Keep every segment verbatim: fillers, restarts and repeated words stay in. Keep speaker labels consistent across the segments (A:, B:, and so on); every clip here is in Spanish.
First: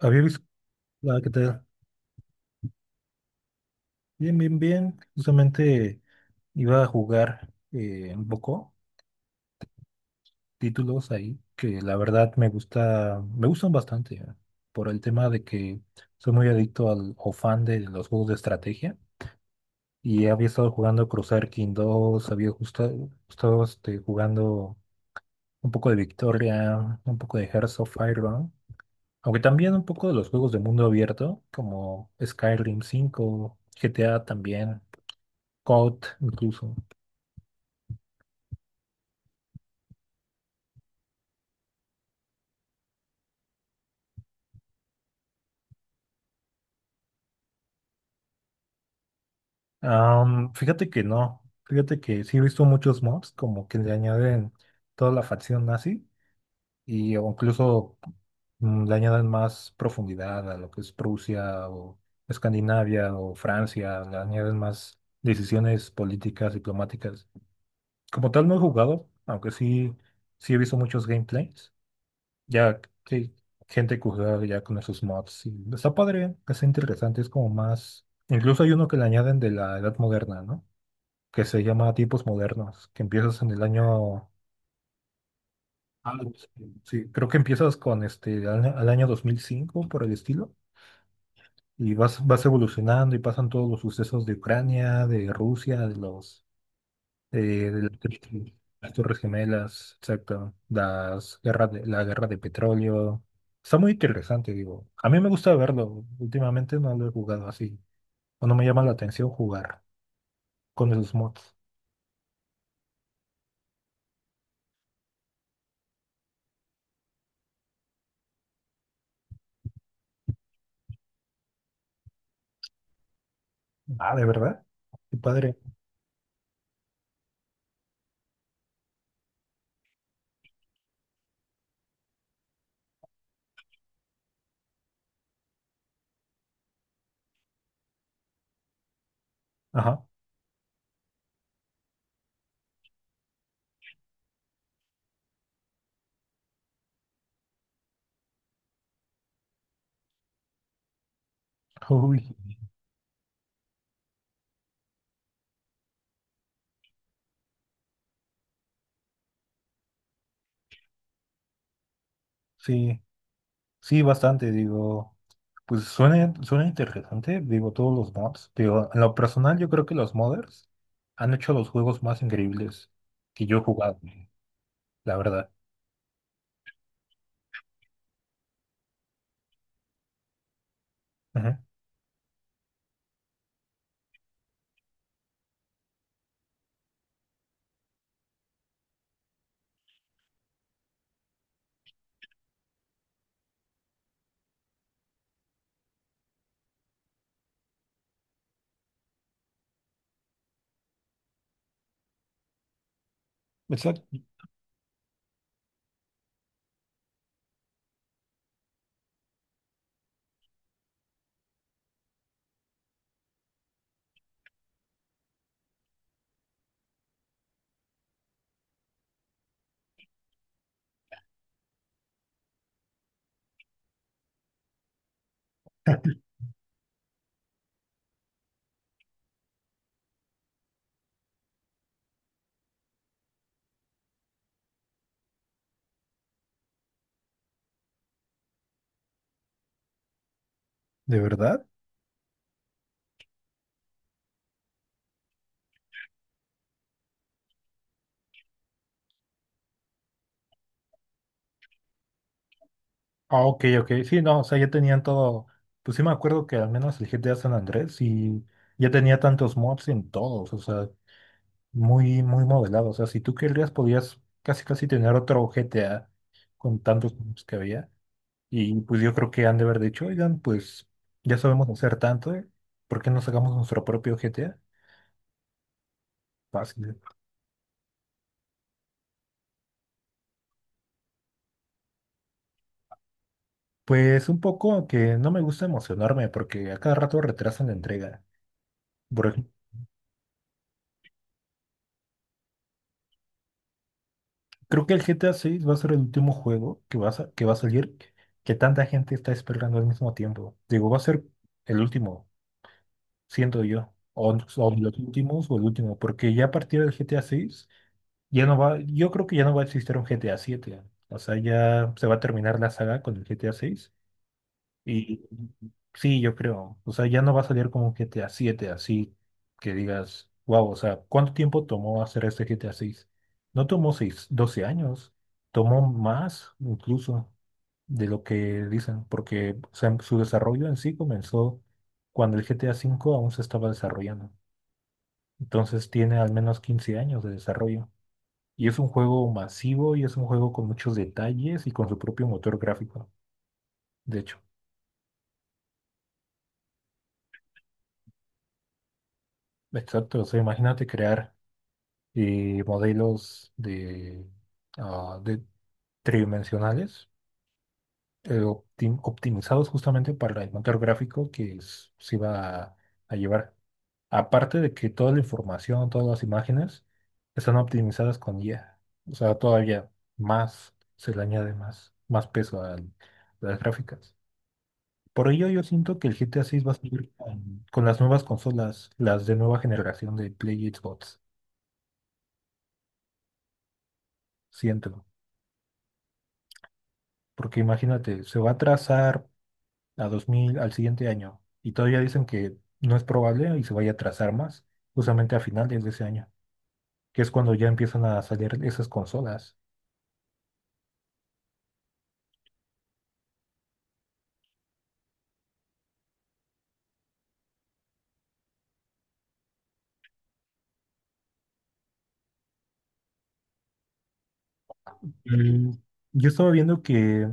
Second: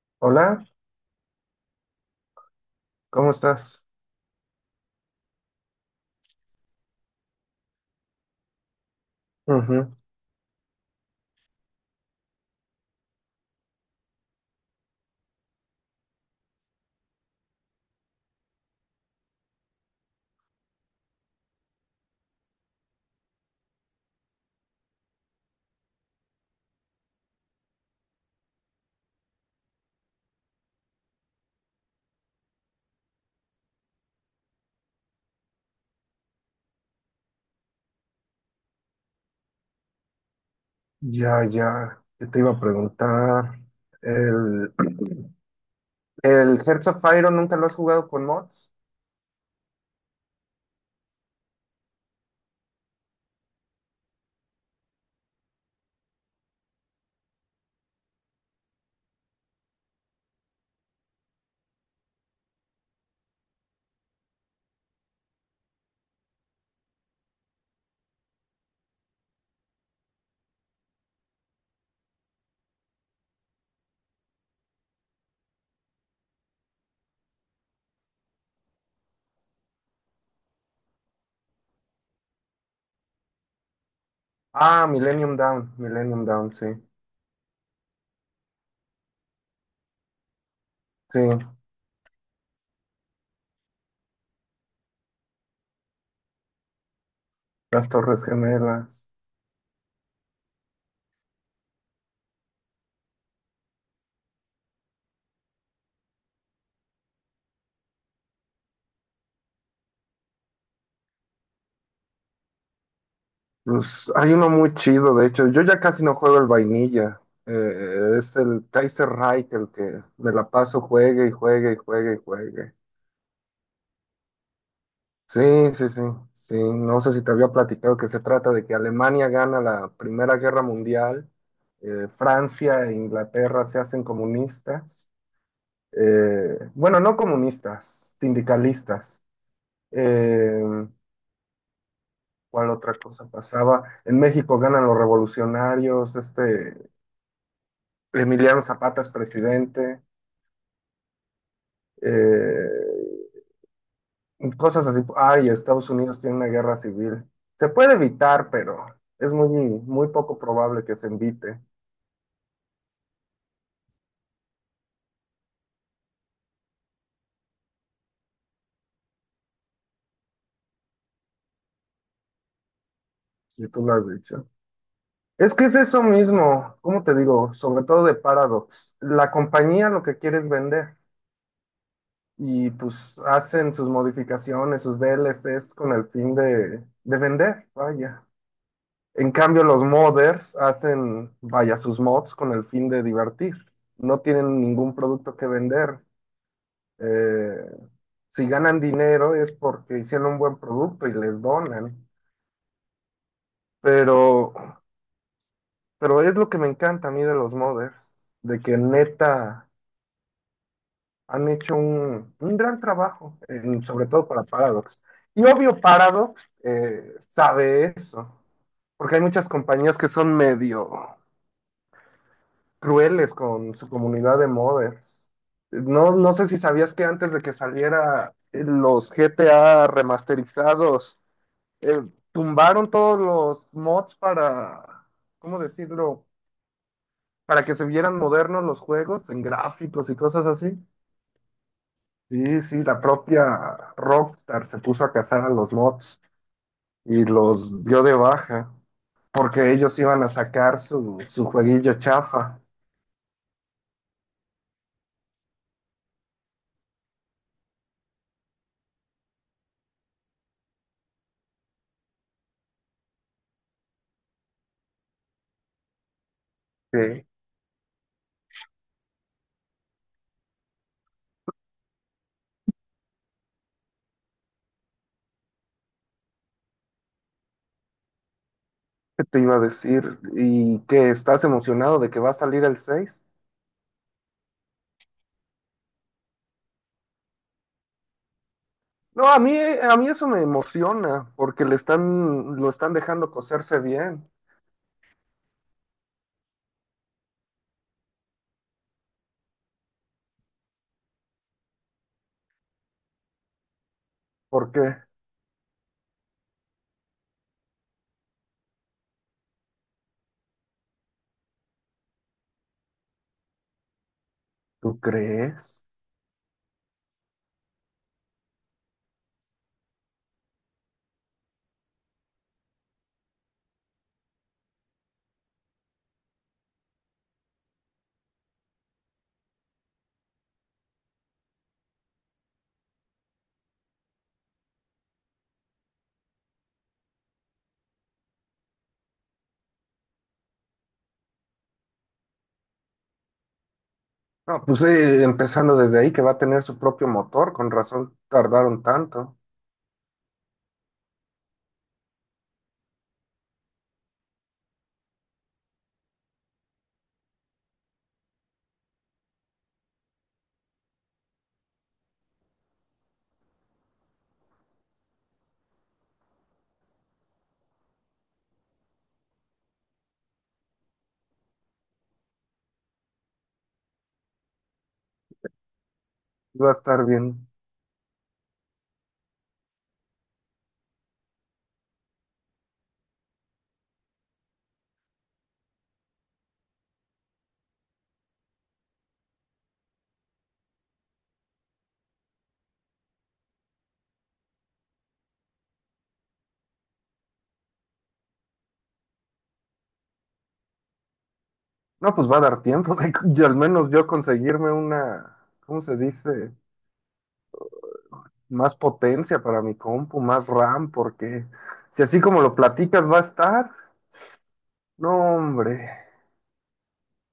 A: Había visto
B: Hola,
A: la que te...
B: ¿cómo estás?
A: Bien, bien, bien. Justamente iba a jugar eh, un poco
B: Ujú.
A: títulos ahí que la verdad me gusta, me gustan bastante, ¿eh? Por el tema de que soy muy adicto al o fan de los juegos de estrategia, y había estado jugando Crusader King dos. Había justa- estado este, jugando un poco de Victoria, un poco de Hearts of Iron, aunque también un poco de los juegos de mundo abierto como Skyrim cinco, G T A también. Code incluso.
B: Ya, ya, ¿qué te iba a preguntar? El, ¿el Hearts of Iron nunca lo has jugado con mods?
A: Am, fíjate que no, fíjate que sí he visto muchos mobs como que le añaden toda la facción nazi, y o incluso mm, le añaden más profundidad a lo que es Prusia, o Escandinavia, o Francia. Le añaden más decisiones políticas, diplomáticas. Como tal no he jugado, aunque sí, sí he visto muchos gameplays. Ya que gente que juega ya con esos mods. Y está padre, es interesante, es como más. Incluso hay uno que le añaden de la edad moderna, ¿no? Que se llama tipos modernos, que empiezas en el año.
B: Ah, Millennium Down,
A: Ah,
B: Millennium
A: sí,
B: Down, sí.
A: sí, creo que empiezas con este al, al año dos mil cinco por el estilo.
B: Sí,
A: Y vas, vas evolucionando y pasan todos los sucesos de Ucrania, de Rusia, de los eh,
B: las
A: el-
B: Torres
A: el- las
B: Gemelas.
A: Torres Gemelas, exacto, las guerras de, la guerra de petróleo. Está muy interesante, digo. A mí me gusta verlo. Últimamente no lo he jugado así. O no me llama la atención jugar con esos mods.
B: Pues hay uno muy chido, de hecho. Yo ya casi no juego el vainilla. Eh, es el Kaiser Reich el que me la paso, juegue y juegue y juegue y juegue.
A: Ah, ¿de verdad? Qué
B: Sí,
A: padre.
B: sí, sí, sí. No sé si te había platicado que se trata de que Alemania gana la Primera Guerra Mundial, eh, Francia e Inglaterra se hacen comunistas, eh, bueno, no comunistas, sindicalistas.
A: Ajá.
B: Eh, ¿cuál otra cosa pasaba? En México ganan los revolucionarios, este, Emiliano Zapata es presidente.
A: Uy,
B: eh, Cosas así. Ay, Estados Unidos tiene una guerra civil. Se puede evitar, pero es muy, muy poco probable que se evite.
A: sí, sí, bastante, digo. Pues suena, suena interesante, digo, todos los mods. Digo, en lo personal, yo creo que los modders han hecho los juegos más increíbles que yo he
B: Si tú lo
A: jugado,
B: has dicho.
A: la verdad.
B: Es que es eso mismo, ¿cómo te digo? Sobre todo de Paradox. La compañía lo que quiere es vender
A: Ujú.
B: y pues hacen sus modificaciones, sus D L Cs con el fin de, de vender, vaya. En cambio, los modders hacen, vaya, sus mods con el fin de divertir. No tienen ningún producto que vender. Eh, si ganan dinero es porque hicieron un buen producto y les donan.
A: Exacto.
B: Pero, pero es lo que me encanta a mí de los modders, de que neta han hecho un, un gran trabajo, en- sobre todo para Paradox. Y obvio, Paradox eh, sabe eso, porque hay muchas compañías que son medio crueles con su comunidad de modders. No, no sé si sabías que antes de que saliera los G T A remasterizados, eh, tumbaron todos los mods para, ¿cómo decirlo? Para que se vieran modernos los juegos en gráficos y cosas así.
A: ¿De verdad?
B: Y sí, la propia Rockstar se puso a cazar a los mods y los dio de baja porque ellos iban a sacar su, su jueguillo chafa.
A: Ah, ok, ok. Sí, no, o sea, ya tenían todo. Pues sí me acuerdo que al menos el G T A San Andrés y ya tenía tantos mods en todos, o sea, muy, muy modelado. O sea, si tú querías, podías casi, casi tener otro G T A con tantos
B: Que
A: mods que había. Y pues yo creo que han de haber dicho: oigan, pues ya sabemos hacer tanto, ¿eh? ¿Por qué no sacamos nuestro propio G T A? Fácil.
B: ¿qué te iba a decir? ¿Y que estás emocionado de que va a salir el seis?
A: Pues un poco que no me gusta emocionarme porque a cada rato retrasan la entrega.
B: No, a mí, a mí eso me emociona porque le están, lo están dejando coserse bien.
A: Creo que el G T A seis va a ser el último juego que va a, sa- que va a salir, que tanta gente está esperando al mismo tiempo. Digo, va a ser el último, siento yo, o, o
B: ¿Por qué?
A: los últimos o el último, porque ya a partir del G T A seis ya no va, yo creo que ya no va a existir un G T A siete. O sea, ya se va a terminar la saga con el G T A seis
B: ¿Tú
A: y
B: crees?
A: sí, yo creo. O sea, ya no va a salir como un GTA siete así que digas, wow. O sea, ¿cuánto tiempo tomó hacer este GTA seis? No tomó seis, doce años. Tomó más incluso de lo que dicen, porque o sea, su desarrollo en sí comenzó cuando el GTA cinco aún se estaba desarrollando. Entonces tiene al menos quince años de desarrollo. Y es un juego masivo y es un juego con muchos detalles y con su propio motor gráfico, de hecho.
B: No, pues sí, empezando desde ahí que va a tener su propio motor, con razón tardaron tanto.
A: Exacto, o sea, imagínate crear y modelos de, ah, de tridimensionales, eh, optim- optimizados justamente para el motor gráfico que s- se iba a, a llevar. Aparte de que toda la información, todas las imágenes están optimizadas con I A. O sea, todavía más se le añade más, más peso al- a las gráficas. Por ello yo siento que el G T A seis
B: Va
A: va
B: a
A: a
B: estar
A: salir
B: bien.
A: con, con las nuevas consolas, las de nueva generación de Play y Xbox. Siento. Porque imagínate, se va a atrasar a dos mil al siguiente año, y todavía dicen que no es probable y se vaya a atrasar más, justamente a finales de ese año, que es cuando ya empiezan a salir esas consolas.
B: No, pues va a dar tiempo de, y al menos yo conseguirme una, ¿cómo se dice? Más potencia para mi compu, más RAM, porque si así como lo platicas va a estar, no,
A: Y
B: hombre.
A: yo estaba viendo que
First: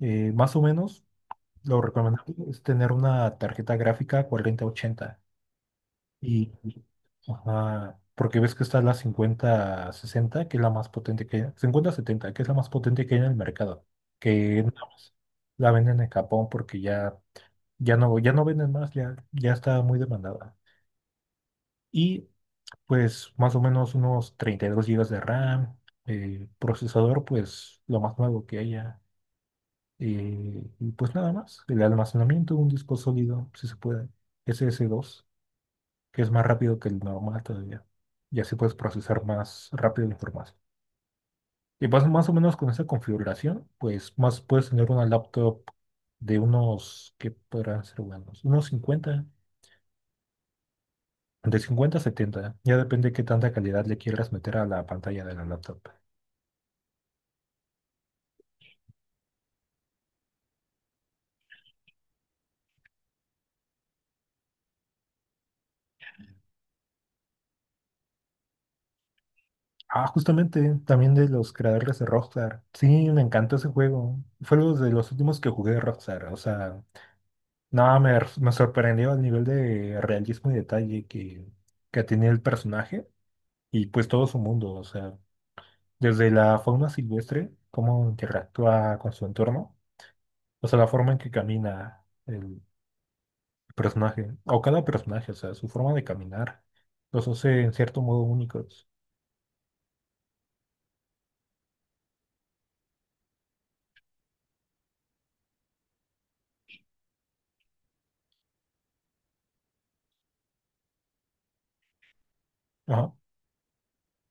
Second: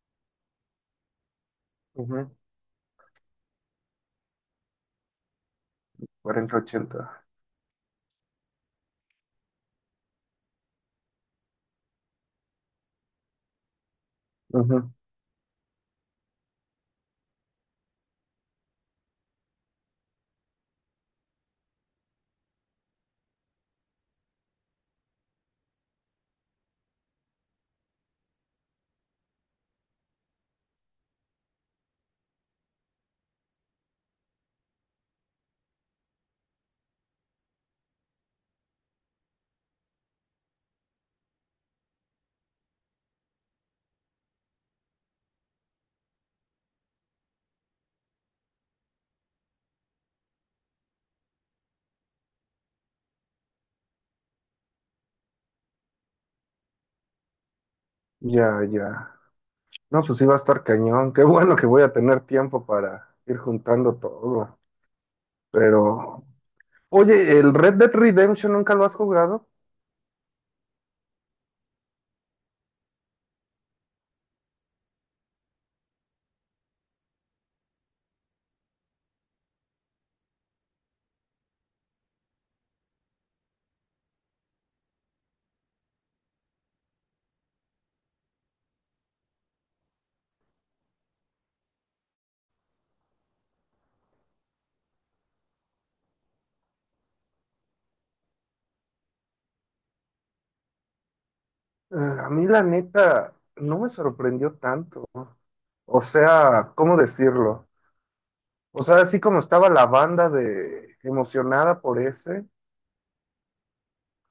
A: eh, más o menos lo
B: Ujú,
A: recomendable es tener una tarjeta gráfica cuarenta ochenta. Y,
B: cuarenta ochenta.
A: ajá, porque ves que está la cincuenta sesenta que es la más potente que, cincuenta setenta, que es la más potente que hay en el mercado, que
B: Ujú.
A: nada más la venden en Japón porque ya ya no, ya no venden más, ya, ya está muy demandada. Y pues más o menos unos treinta y dos gigas de RAM, eh, procesador pues lo más nuevo que haya. eh, y pues nada más, el almacenamiento, un disco sólido, si se puede, S S dos, que es más rápido que el normal todavía. Y así puedes procesar más rápido la información. Y pues más o menos con esa configuración, pues más puedes tener una laptop de unos, ¿que podrán ser buenos? Unos cincuenta. De cincuenta a setenta, ya depende qué tanta calidad le quieras meter a la pantalla de la laptop.
B: Ya, ya. No, pues sí va a estar cañón. Qué bueno que voy a tener tiempo para ir juntando todo. Pero oye, ¿el Red Dead Redemption nunca lo has jugado?
A: Ah, justamente, también de los creadores de Rockstar. Sí, me encantó ese juego. Fue uno de los últimos que jugué de Rockstar. O sea, nada, me, me sorprendió el nivel de realismo y detalle que, que tenía el personaje y pues todo su mundo. O sea, desde la fauna silvestre, cómo interactúa con su entorno, o sea, la forma en que camina, el personaje, o cada personaje, o sea, su forma de caminar, los hace en cierto modo únicos.
B: Eh, a mí la neta no me sorprendió tanto. O sea, ¿cómo decirlo? O sea, así como estaba la banda de emocionada por ese,
A: Ajá.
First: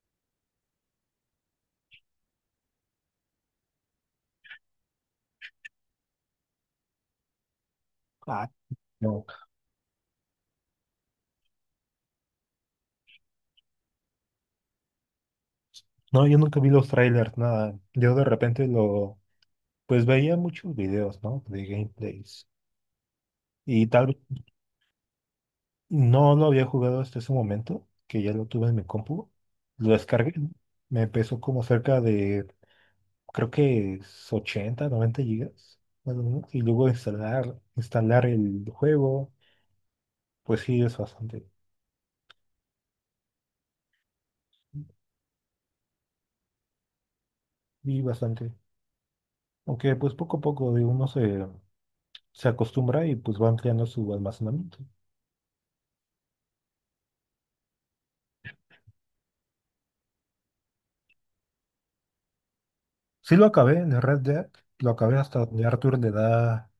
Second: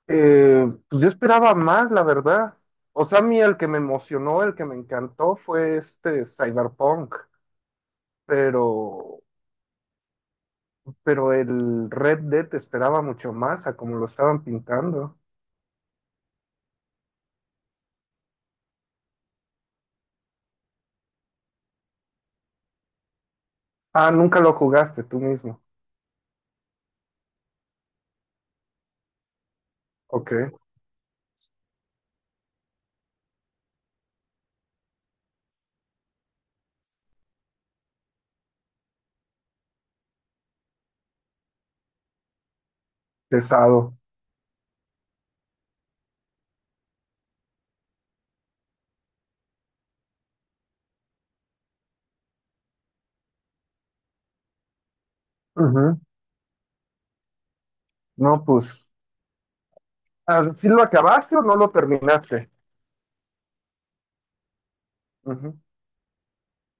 B: eh, pues yo esperaba más, la verdad. O sea, a mí el que me emocionó, el que me encantó fue este Cyberpunk,
A: Ah,
B: pero
A: no,
B: pero el Red Dead esperaba mucho más a como lo estaban pintando.
A: no, yo nunca vi los trailers, nada. Yo de repente lo, pues veía muchos videos, ¿no? De gameplays. Y tal
B: Ah,
A: vez
B: nunca lo jugaste tú mismo.
A: no lo había jugado hasta ese momento, que ya lo tuve en mi compu. Lo
B: Ok,
A: descargué. Me pesó como cerca de, creo que es ochenta, noventa gigas más o menos. Y luego instalar, instalar, el juego, pues sí, es bastante.
B: pesado.
A: Y bastante. Aunque pues poco a poco de uno se, se acostumbra y pues va ampliando su almacenamiento.
B: No, pues, ah, ¿sí lo acabaste o no lo terminaste?
A: Sí lo acabé, en el Red Dead, lo acabé hasta
B: Ujú.
A: donde Arthur le da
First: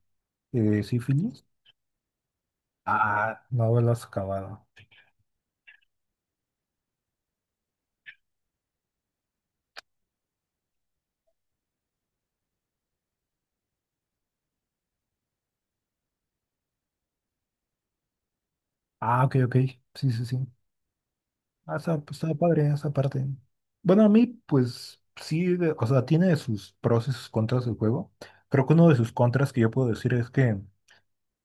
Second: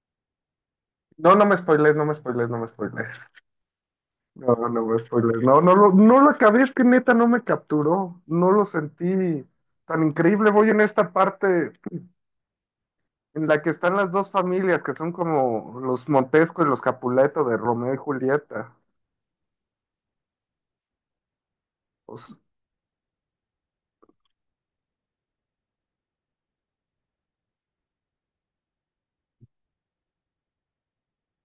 A: eh,
B: No,
A: sífilis.
B: no me spoilees, no me spoilees, no me spoilees.
A: Ah, no lo has
B: No,
A: acabado.
B: no me spoilees. No, no lo, no lo acabé, es que neta no me capturó. No lo sentí tan increíble. Voy en esta parte en la que están las dos familias, que son como los Montesco y los Capuleto de Romeo y Julieta.
A: Ah, ok, ok. Sí, sí, sí. Ah, está, pues,
B: Pues,
A: está padre esa parte. Bueno, a mí pues sí, de- o sea, tiene sus pros y sus contras del juego. Creo que uno de sus contras que yo puedo decir es que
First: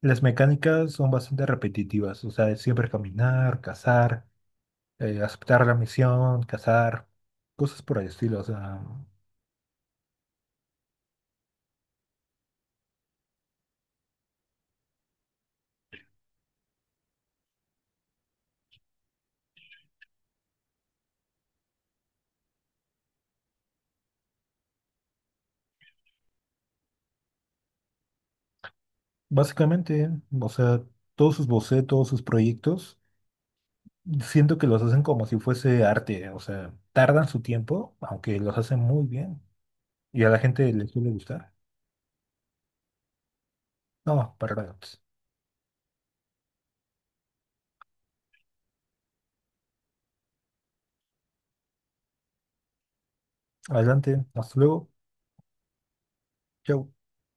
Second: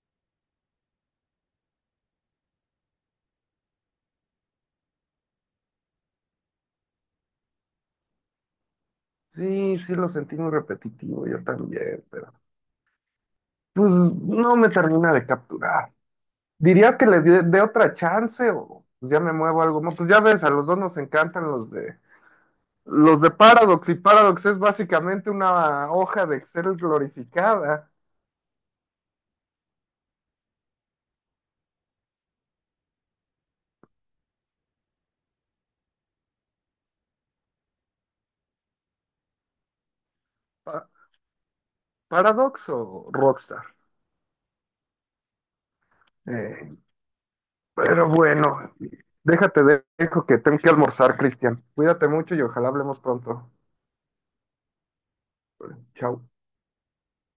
A: las mecánicas son bastante repetitivas. O sea, es siempre caminar, cazar. eh, aceptar la misión, cazar, cosas por el estilo. O sea,
B: sí, sí lo sentí muy repetitivo, yo también, pero pues no me termina de capturar. ¿Dirías que le dé dé otra chance o pues ya me muevo a algo más? Pues ya ves, a los dos nos encantan los de los de Paradox y Paradox es básicamente una hoja de Excel glorificada.
A: básicamente, o sea, todos sus bocetos, sus proyectos, siento que los hacen como si fuese arte. O sea, tardan su tiempo, aunque los hacen muy bien. Y a la gente
B: Pa-
A: les suele gustar.
B: ¿Paradox o Rockstar?
A: No, para nada.
B: Eh, pero bueno, déjate, dejo que tengo que almorzar, Cristian. Cuídate mucho y ojalá hablemos pronto.
A: Adelante, hasta luego.
B: Chao.
A: Chau.